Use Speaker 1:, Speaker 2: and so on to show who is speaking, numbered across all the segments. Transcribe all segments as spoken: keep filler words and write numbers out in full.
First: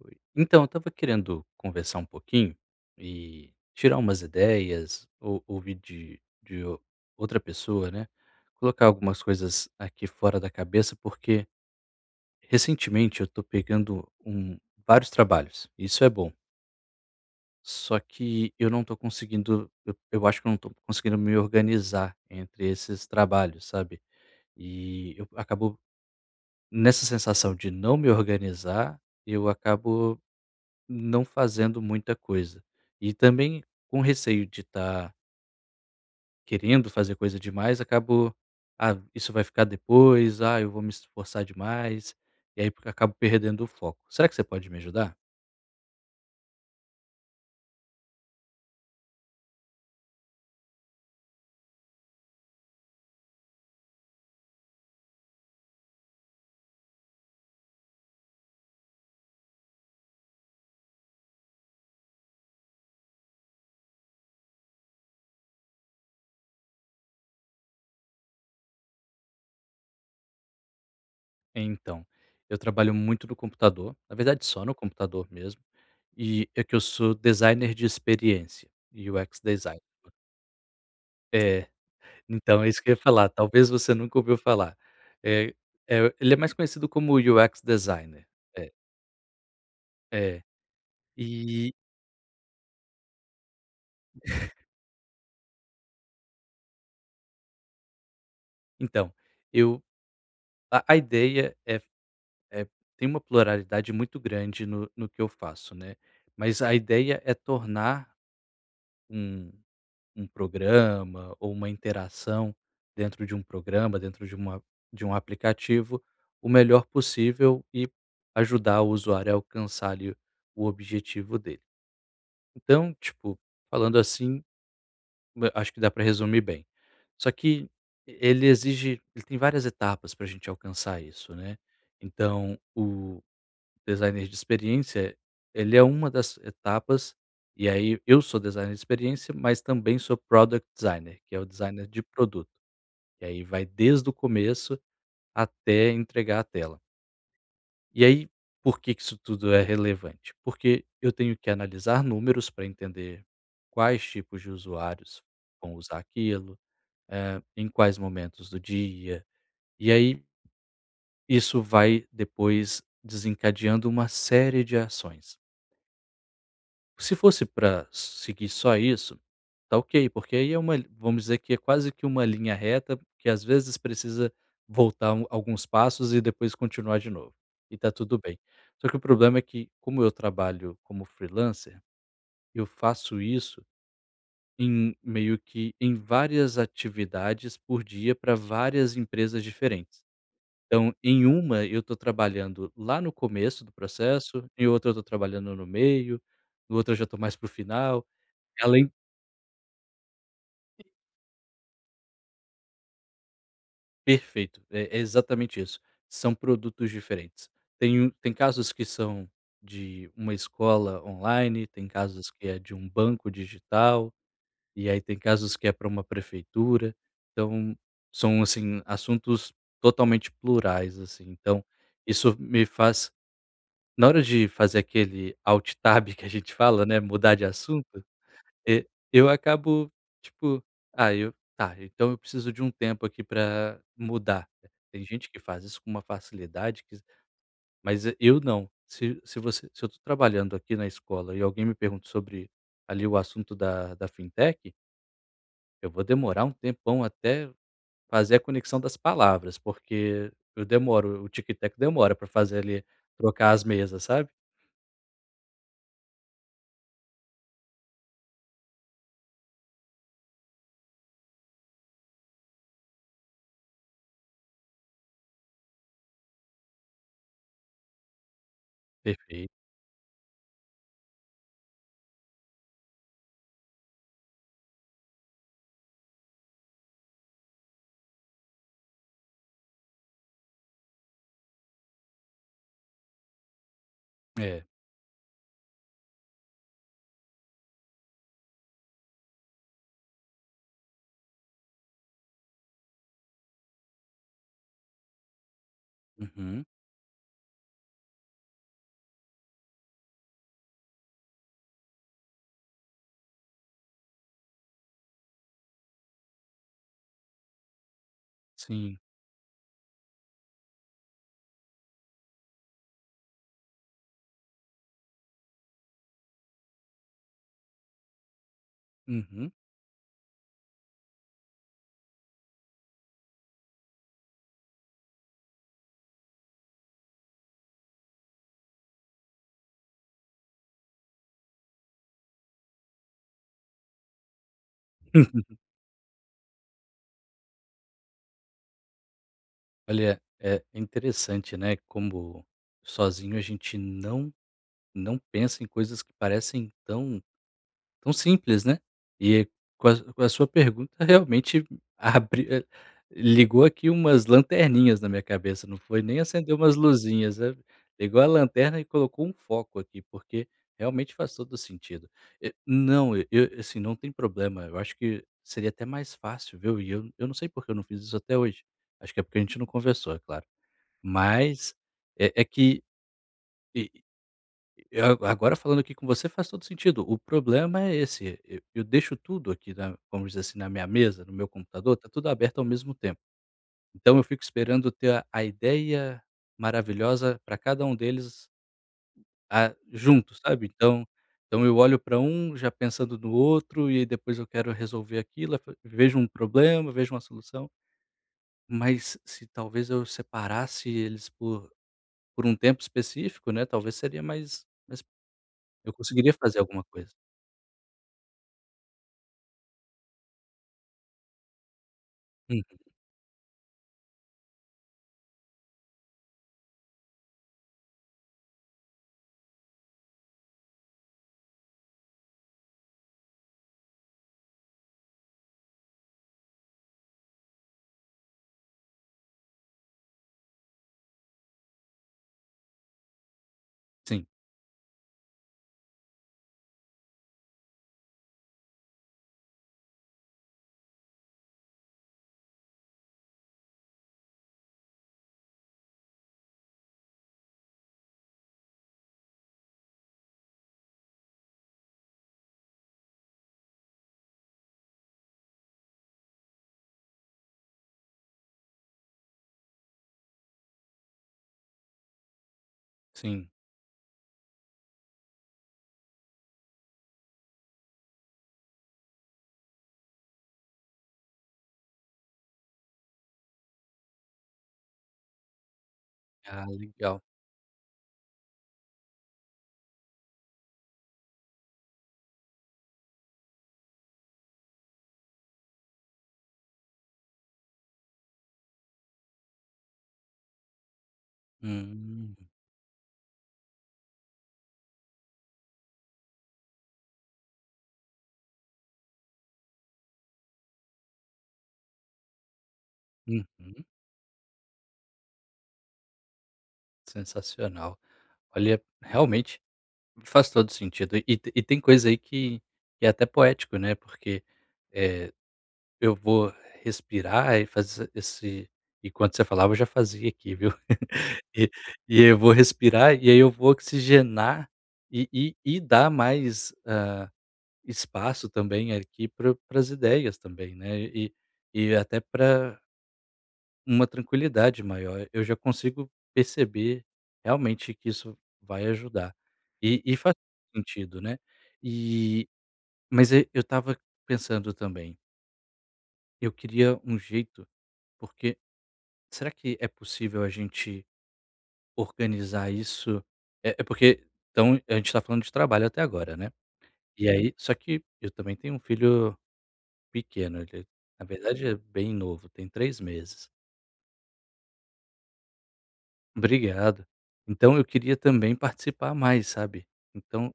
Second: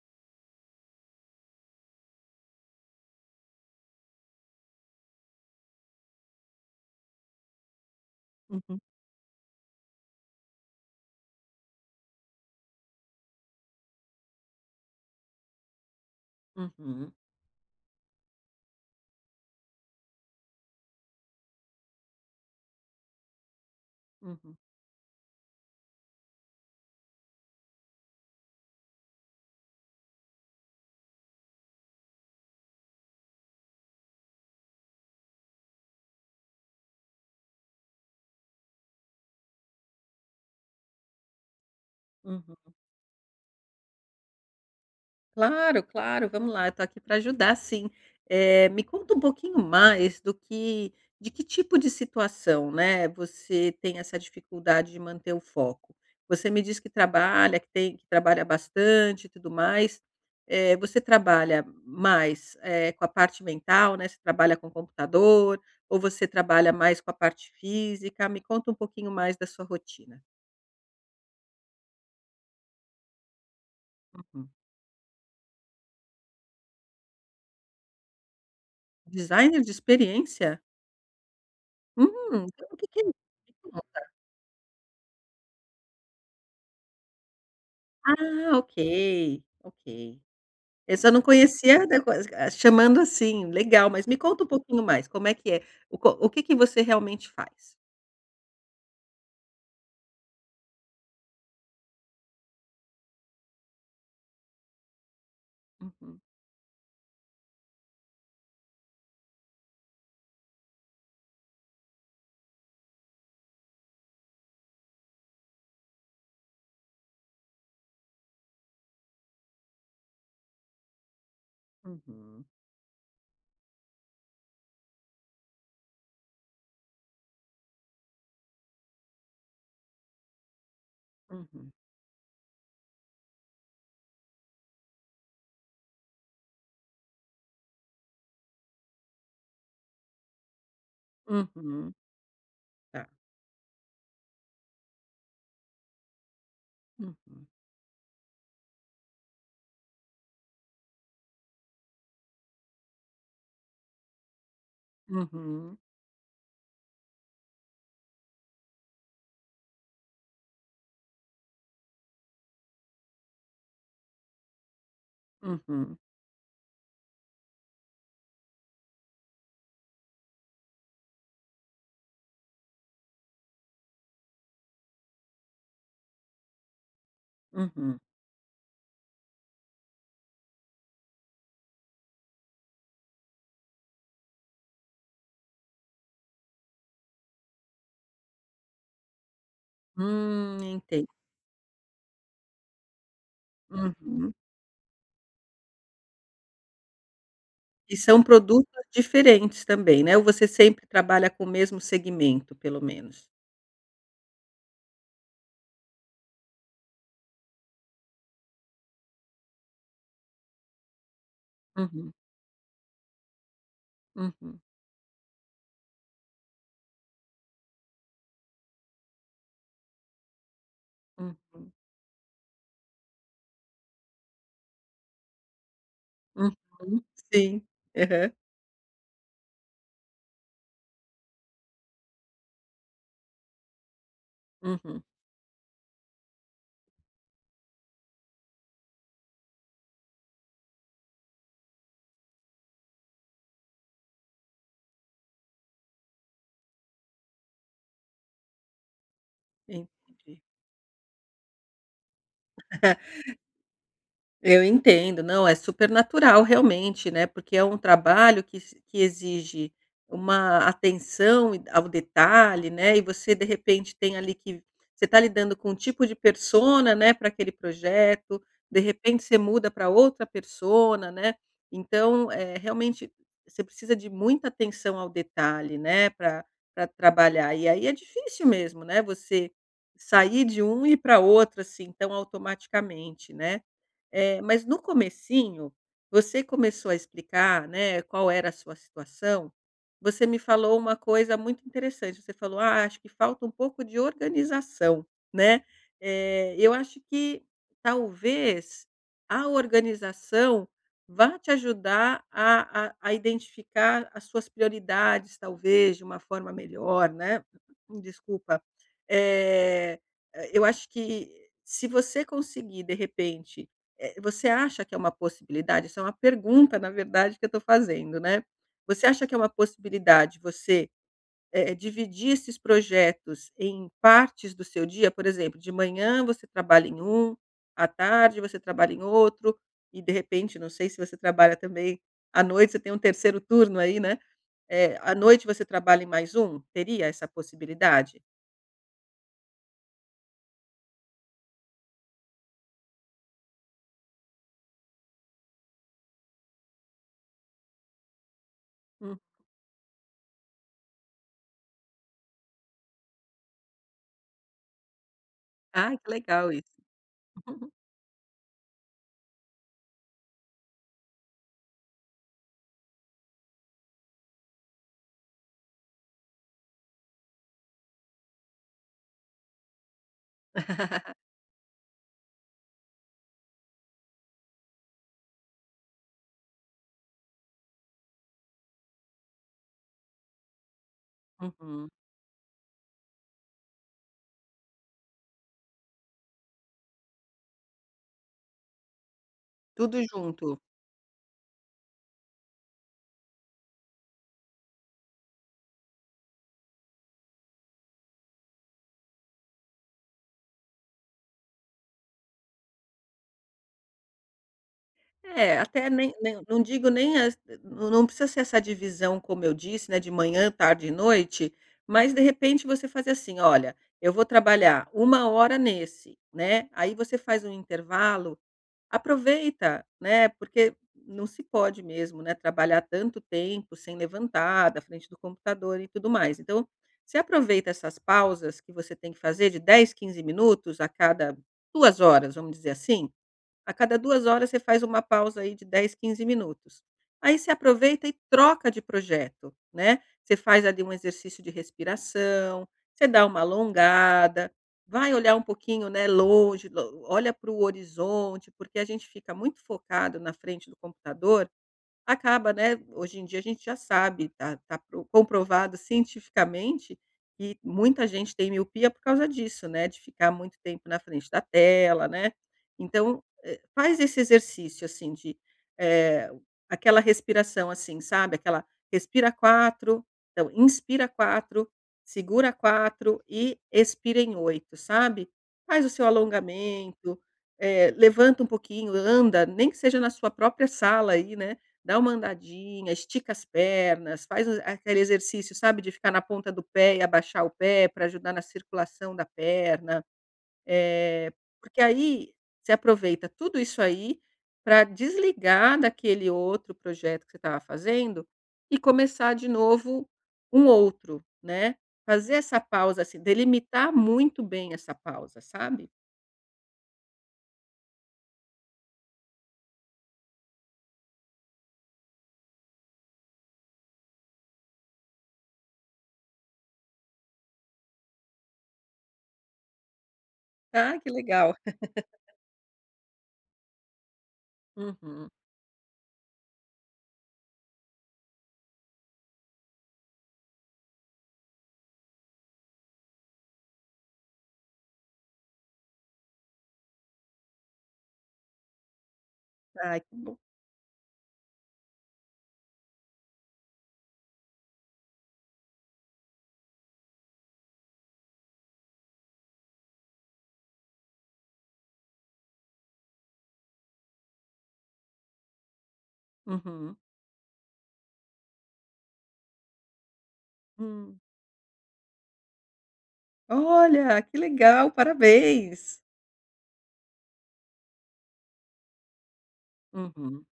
Speaker 1: Oi. Então, eu estava querendo conversar um pouquinho, e tirar umas ideias, ou ouvir de de ou outra pessoa, né,
Speaker 2: Uhum.
Speaker 1: colocar algumas coisas aqui fora da cabeça, porque recentemente eu estou pegando um vários trabalhos. Isso é bom.
Speaker 2: Uhum.
Speaker 1: Só que eu não estou conseguindo, eu eu acho que não estou conseguindo me organizar entre esses trabalhos, sabe.
Speaker 2: Uhum.
Speaker 1: E eu acabo, nessa sensação de não me organizar, eu acabo não fazendo muita coisa. E também com receio de tã querendo fazer coisa demais acabou: "Ah isso vai ficar depois, ah, eu vou me esforçar demais".
Speaker 2: Uhum.
Speaker 1: E aí porque acabo perdendo o foco. Será que você pode me ajudar?
Speaker 2: Claro, claro. Vamos lá, eu estou aqui pra ajudar sim. Eh, me conta pouquinho mais do que de que tipo de situação, né, você tem essa dificuldade de manter o foco. Você me diz que trabalha, que tem que trabalhar bastante e tudo mais. Eh, você trabalha mais, eh, com a parte mental, né, você trabalha com computador? Ou você trabalha mais com a parte física? Me conta pouquinho mais da sua rotina.
Speaker 1: Então, eu trabalho muito no computador na verdade
Speaker 2: Uhum.
Speaker 1: só no computador mesmo, e é que eu sou designer de experiência, UX
Speaker 2: Designer de
Speaker 1: Designer.
Speaker 2: experiência?
Speaker 1: É.
Speaker 2: Hum,
Speaker 1: Então é
Speaker 2: o
Speaker 1: isso
Speaker 2: que
Speaker 1: que eu ia
Speaker 2: que é isso,
Speaker 1: falar, talvez
Speaker 2: me
Speaker 1: você
Speaker 2: conta!
Speaker 1: nunca ouviu falar. Eh, eh, ele é mais conhecido como UX Designer.
Speaker 2: Ah,
Speaker 1: É.
Speaker 2: ok. Ok.
Speaker 1: É.
Speaker 2: Esse eu só não
Speaker 1: E
Speaker 2: conhecia, da quas ah chamando assim, legal. Mas me conta pouquinho mais como é que é, o co o que que você realmente faz?
Speaker 1: Então, eu a a ideia é f eh, tem uma pluralidade muito grande no no que eu faço, né.
Speaker 2: Uhum.
Speaker 1: Mas a ideia é tornar um um programa ou uma interação dentro de um programa, dentro de uma de um aplicativo, o melhor possível, e ajudar o usuário a alcançar, ali, o objetivo dele.
Speaker 2: Uhum.
Speaker 1: Então, tipo, falando assim, hã acho que dá para resumir bem. Só que ele exige ele tem várias etapas para a gente alcançar isso, né.
Speaker 2: Uhum.
Speaker 1: Então, o designer de experiência, ele é uma das etapas, e aí eu sou designer de experiência, mas também sou product designer, que é o designer
Speaker 2: Uhum.
Speaker 1: de produto.
Speaker 2: Tá.
Speaker 1: E aí vai desde o começo até entregar a tela.
Speaker 2: Uhum.
Speaker 1: E aí, por que que isso tudo é relevante? Porque eu tenho que analisar números pra entender quais tipos de usuários vão
Speaker 2: Uhum.
Speaker 1: usar aquilo, eh, em quais momentos do dia. E aí isso vai depois desencadeando uma série de ações.
Speaker 2: Uhum.
Speaker 1: Se fosse pra seguir só isso, tá ok, porque aí é uma li vamos dizer que é quase que uma linha reta, que às vezes precisa voltar um alguns passos e depois continuar de novo. E tá
Speaker 2: Uhum.
Speaker 1: tudo bem, só que o problema é que, como eu trabalho como freelancer, eu faço isso em meio que em várias atividades por dia pra várias empresas diferentes.
Speaker 2: Hum,
Speaker 1: Então,
Speaker 2: enten
Speaker 1: em uma eu tô trabalhando lá no começo do
Speaker 2: Uhum.
Speaker 1: processo, em outra eu tô trabalhando no meio, outra já tô mais para o
Speaker 2: E
Speaker 1: final,
Speaker 2: são produtos
Speaker 1: além
Speaker 2: diferentes também, né, ou você sempre
Speaker 1: [unintelligible]
Speaker 2: trabalha com o mesmo segmento pelo menos?
Speaker 1: Perfeito é é exatamente isso são produtos diferentes. Tem um tem casos que são de uma escola online, tem
Speaker 2: Uhum.
Speaker 1: casos que é de um banco digital,
Speaker 2: Uhum.
Speaker 1: e aí tem casos que é pra uma prefeitura. Então são assim, assuntos totalmente plurais, assim, então,
Speaker 2: Uhum.
Speaker 1: isso me faz, na hora de fazer aquele alt tab que a gente fala, né,
Speaker 2: Uhum,
Speaker 1: mudar de
Speaker 2: sim,
Speaker 1: assunto,
Speaker 2: aham.
Speaker 1: eh, eu acabo, tipo ah, eu tá então eu preciso de tempo aqui pra mudar.
Speaker 2: Uhum.
Speaker 1: Tem gente que faz isso com uma facilidade que mas e eu não. Se se você se eu tô trabalhando aqui na escola e alguém me pergunta sobre ali o assunto da da fintech eu vou demorar um tempão até fazer a conexão das palavras, porque
Speaker 2: Entendi.
Speaker 1: eu demoro, o tico e o teco demora pra fazer ali trocar as mesas, sabe.
Speaker 2: Eu entendo não, é super natural realmente, né, porque é um trabalho que se que exige, uma atenção ao detalhe, né, e você de repente tem ali que você tá lidando com um tipo de persona, né, pra aquele projeto, de repente você
Speaker 1: Perfeito.
Speaker 2: muda pra outra persona, né. Então é realmente você precisa de muita atenção ao detalhe, né, pra pra trabalhar e aí é difícil mesmo, né, você sair de um e ir pra outro, assim, tão automaticamente, né. Eh, mas
Speaker 1: É.
Speaker 2: no comecinho você começou a explicar, né, qual era a sua situação, você me falou uma coisa muito interessante, você falou: "Ah, acho que falta um pouco de organização, né". Eh,
Speaker 1: Uhum.
Speaker 2: eu acho que talvez a organização vá te ajudar a a a identificar as suas prioridades talvez de uma forma melhor, né Desculpa,
Speaker 1: Sim.
Speaker 2: eh, eu acho que se você conseguir de repente, eh, você acha que é uma possibilidade, isso é uma pergunta na verdade que eu tô fazendo, né. Você acha que é uma
Speaker 1: Uhum.
Speaker 2: possibilidade você, eh, dividir esses projetos em partes do seu dia? Por exemplo de manhã você trabalha em um, à tarde você trabalha em outro, e de repente não sei se você trabalha também à noite, você tem um terceiro turno aí, né, eh, à noite você trabalha em mais um, teria essa possibilidade?
Speaker 1: Olha é interessante, né, como sozinho a gente não não pensa em coisas que parecem tão tão simples, né,
Speaker 2: Hum.
Speaker 1: e com a com a sua pergunta realmente abriu ligou aqui umas lanterninhas na minha cabeça, não
Speaker 2: Ah
Speaker 1: foi
Speaker 2: que
Speaker 1: nem
Speaker 2: legal
Speaker 1: acendeu
Speaker 2: isso.
Speaker 1: umas luzinhas, igual a lanterna e colocou um foco aqui, porque realmente faz todo sentido, eh, não assim, não tem problema eu acho que seria até mais fácil ver, e eu não sei porque eu não fiz isso até hoje, acho que é porque a gente não conversou é claro, mas, eh eh, que agora falando aqui com você faz todo o sentido, o problema é esse, eu eu deixo tudo aqui na vamos dizer, assim, na minha mesa, no meu
Speaker 2: Uhum.
Speaker 1: computador, tá tudo aberto ao mesmo tempo, então eu fico esperando ter a ideia maravilhosa pra cada um deles. Ah,
Speaker 2: Tudo
Speaker 1: junto,
Speaker 2: junto.
Speaker 1: sabe, então então eu olho para já pensando no outro e depois eu quero resolver aquilo, vejo um problema vejo uma solução mas se talvez eu separasse eles por por um tempo específico, né, talvez seria mais mais
Speaker 2: É, até
Speaker 1: eu
Speaker 2: nem
Speaker 1: conseguiria
Speaker 2: nem
Speaker 1: fazer
Speaker 2: não
Speaker 1: alguma
Speaker 2: digo
Speaker 1: coisa.
Speaker 2: nem as não não precisa ser essa divisão como eu disse, né, de manhã, tarde e noite, mas de
Speaker 1: Hum.
Speaker 2: repente você faz assim olha eu vou trabalhar uma hora nesse, né, aí você faz intervalo, aproveita, né, porque não se pode mesmo, né, trabalhar tanto tempo sem levantar da frente do computador e tudo mais, então você aproveita essas pausas que você tem que fazer de dez, quinze minutos a cada duas horas, vamos dizer assim, a cada duas
Speaker 1: Sim.
Speaker 2: horas você faz uma pausa aí de dez, quinze minutos, aí você aproveita e troca de projeto, né, você faz ali exercício de respiração, você dá uma alongada, vai olhar um pouquinho, né, longe, o olha pro horizonte porque a gente fica muito focado na frente do computador, acaba, né, hoje em dia a gente já sabe tá tá comprovado cientificamente que muita gente tem miopia por causa disso, né, de ficar muito tempo na frente da tela, né, então,
Speaker 1: Sim.
Speaker 2: eh, faz esse exercício, assim, de, eh, aquela respiração, assim sabe, aquela respira quatro não inspira quatro, segura quatro e expira em oito, sabe, faz o seu
Speaker 1: Ah
Speaker 2: alongamento,
Speaker 1: legal.
Speaker 2: eh, levanta pouquinho, anda, nem que seja na sua própria sala aí, né, dá uma andadinha, estica as pernas, faz a aquele exercício sabe de ficar na ponta do pé e abaixar o pé pra ajudar na circulação da perna, eh, porque aí,
Speaker 1: Hum.
Speaker 2: você aproveita tudo isso aí, pra desligar daquele outro projeto que você estava fazendo, e começar de novo um outro, né, fazer essa pausa, se
Speaker 1: Uhum.
Speaker 2: delimitar muito bem essa pausa, sabe.
Speaker 1: Sensacional. Olha realmente, me faz todo o sentido, e tem e tem coisa aí que que é até poético, né, porque, eh, eu vou respirar e fazer esse e quando você falava eu já fazia aqui viu?
Speaker 2: Ah, que legal.
Speaker 1: E eu vou respirar e aí eu vou oxigenar e
Speaker 2: Uhum.
Speaker 1: e e dar mais ah, espaço também aqui pra para as ideias também né, e e até pra Uma tranquilidade maior. Eu já consigo perceber realmente que isso vai ajudar,
Speaker 2: Ai
Speaker 1: e
Speaker 2: que
Speaker 1: e faz
Speaker 2: bom.
Speaker 1: sentido, né, eh mas ai eu estava pensando também Eu queria um jeito porque será que é possível a gente organizar isso? É porque então, a gente está falando de trabalho até agora, né.
Speaker 2: Uhum.
Speaker 1: E aí só que eu também tenho um filho pequeno,
Speaker 2: Hum.
Speaker 1: na verdade é bem novo tem três meses.
Speaker 2: Olha, que legal. Parabéns.
Speaker 1: Obrigado. Então eu queria também participar mais sabe,
Speaker 2: Uhum.
Speaker 1: então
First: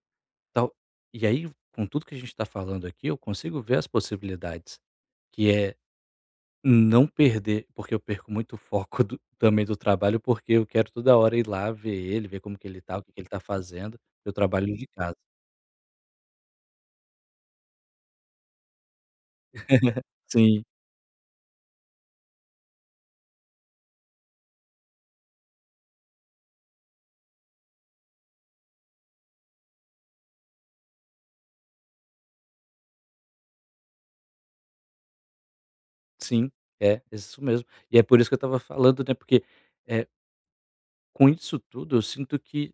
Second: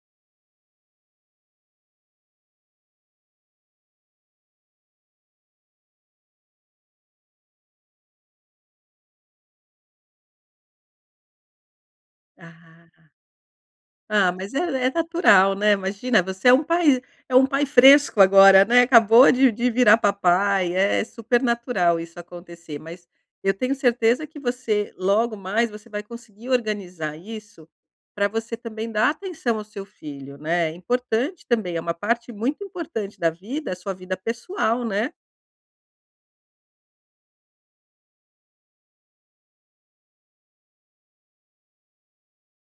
Speaker 1: tal e aí com tudo que a gente está falando aqui eu consigo ver as possibilidades que é não perder porque eu perco muito foco do também do trabalho porque eu quero toda hora ir lá ver ele ver como que ele
Speaker 2: Ah
Speaker 1: está, o que que ele está fazendo, eu
Speaker 2: Ah, mas é
Speaker 1: trabalho de
Speaker 2: é
Speaker 1: casa.
Speaker 2: natural, né? Imagina você é um pai é um pai fresco agora, né, acabou de de virar
Speaker 1: Sim.
Speaker 2: papai é super natural isso acontecer mas, eu tenho certeza que você logo mais você vai conseguir organizar isso, pra você também dar atenção ao seu filho, né? É importante também, é uma parte muito importante da vida, a sua vida pessoal, né?
Speaker 1: Sim, é. É isso mesmo, e é por isso que eu tava falando até porque eh Com isso tudo eu sinto que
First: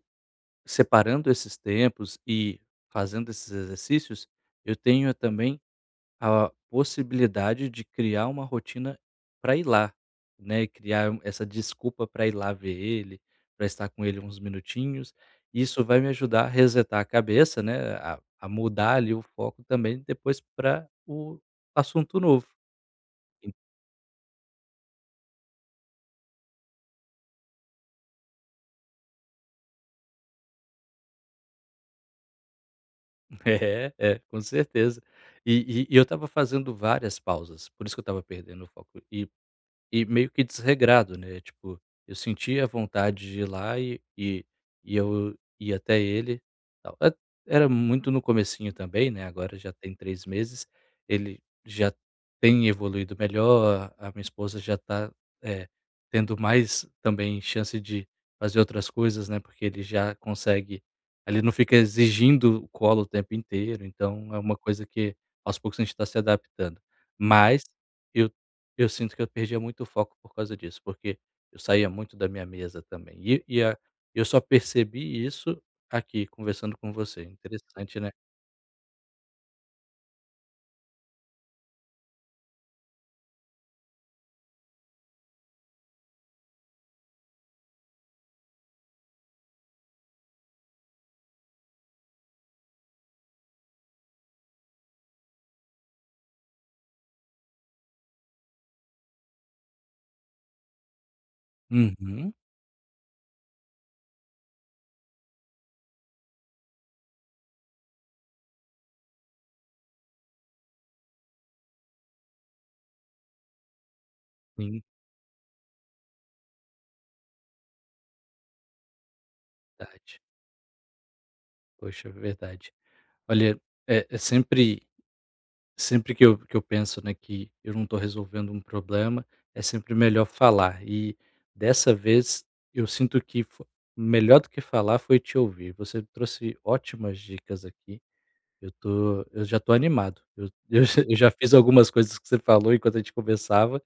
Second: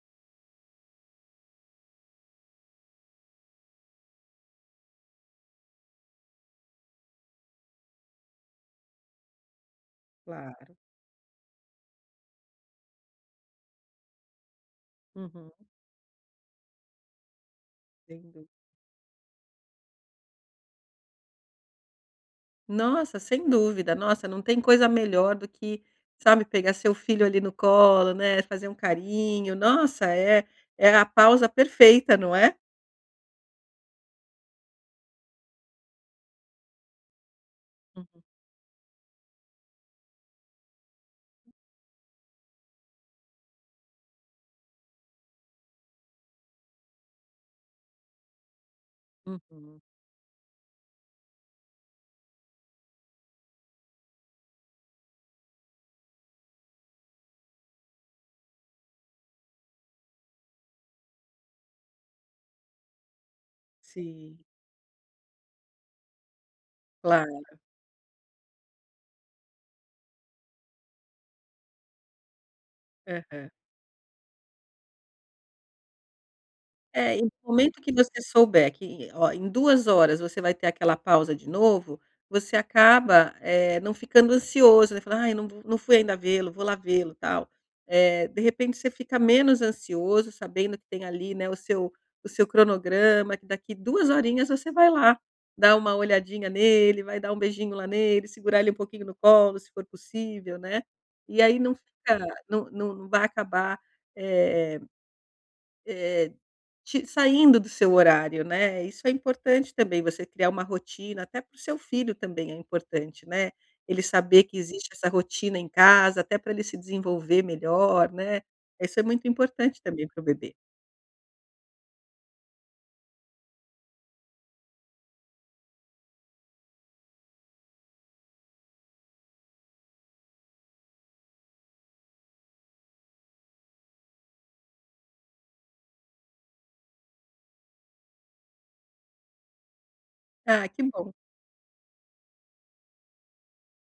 Speaker 1: separando esses tempos e fazendo esses exercícios, eu tenho também a possibilidade de criar uma rotina para ir lá, né,
Speaker 2: Claro.
Speaker 1: criar essa desculpa para ir lá ver ele, para estar com ele uns minutinhos
Speaker 2: Uhum.
Speaker 1: e isso vai me ajudar a resetar a cabeça, né. A
Speaker 2: Sem dúvida.
Speaker 1: a mudar ali o foco também depois para o assunto novo.
Speaker 2: Nossa, sem dúvida nossa não tem coisa melhor do que, sabe, pegar seu filho ali no colo né, fazer um carinho nossa é é a pausa perfeita, não é?
Speaker 1: É, é com certeza. E e e eu estava fazendo várias pausas, por isso que eu
Speaker 2: Uhum.
Speaker 1: estava perdendo o foco e e meio que desregrado, né, tipo, eu sentia vontade de ir lá e e eu ia até ele Era muito no comecinho também, né, agora já
Speaker 2: Uhum.
Speaker 1: tem três meses ele já tem evoluído melhor a a minha esposa já tá, eh, tendo mais também chance de fazer outras coisas, né, porque ele já consegue ele não fica exigindo colo o tempo inteiro, então
Speaker 2: Sim.
Speaker 1: é uma coisa que aos poucos a gente está se adaptando.
Speaker 2: Claro.
Speaker 1: Mas eu eu sinto que eu perdia muito foco por causa disso, porque eu saía muito da minha mesa também e
Speaker 2: Aham.
Speaker 1: e eu só percebi isso aqui conversando com
Speaker 2: É, e
Speaker 1: você.
Speaker 2: no momento que
Speaker 1: Interessante, né?
Speaker 2: você souber que oh, em duas horas você vai ter aquela pausa de novo, você acaba, eh, não ficando ansioso, você vai falar: "Ai não não fui ainda vê-lo, vou lá vê-lo, tal", eh, de repente você fica menos ansioso sabendo que tem ali, né, o seu o seu cronograma que daqui duas horinhas você vai lá, dá uma olhadinha nele vai dar um beijinho lá nele, segurar ele um pouquinho no colo se for possível, né. E aí não fica
Speaker 1: Uhum.
Speaker 2: não não vai acabar, eh eh eh te saindo do seu horário, né? Isso é importante também, você criar uma rotina, até para o seu filho também é importante, né, ele saber que
Speaker 1: Sim.
Speaker 2: existe essa rotina em casa até pra ele se desenvolver melhor, né, isso é muito importante também
Speaker 1: Verdade.
Speaker 2: para o bebê.
Speaker 1: Poxa, verdade. Olha, eh eh, sempre sempre que eu que eu penso, né, que eu não estou resolvendo um problema, é sempre melhor falar e dessa vez, eu sinto que fo melhor do que falar foi te ouvir. Você trouxe ótimas dicas aqui. Eu tô eu já tô animado. Eu
Speaker 2: Ah que
Speaker 1: eu
Speaker 2: bom!
Speaker 1: já fiz algumas coisas que você falou enquanto a gente conversava,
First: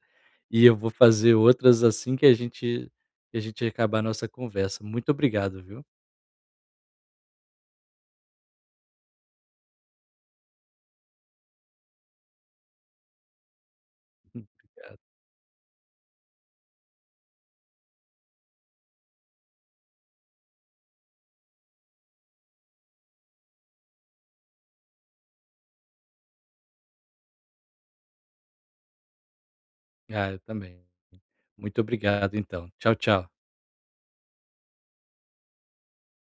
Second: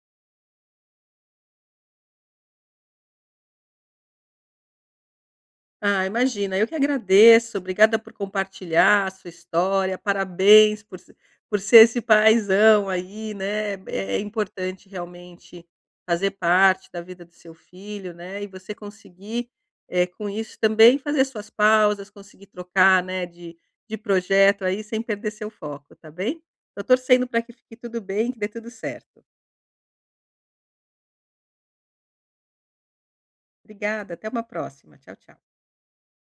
Speaker 1: e eu vou fazer outras assim que a gente que a gente acabar a nossa conversa. Muito obrigado, viu?
Speaker 2: Ah, imagina eu que agradeço obrigada por compartilhar a sua história, parabéns por se por ser esse paizão aí, né, é
Speaker 1: [unintelligible]
Speaker 2: importante
Speaker 1: obrigado.
Speaker 2: realmente fazer parte da vida do seu filho, né. E você conseguir, eh, com isso também fazer suas pausas, conseguir trocar, né, de de projeto aí sem perder seu foco, está bem? Estou torcendo pra que fique tudo bem, que dê tudo certo.
Speaker 1: Ah eu também. Muito obrigado, então. Tchau, tchau.
Speaker 2: Obrigada, até uma próxima, tchau, tchau.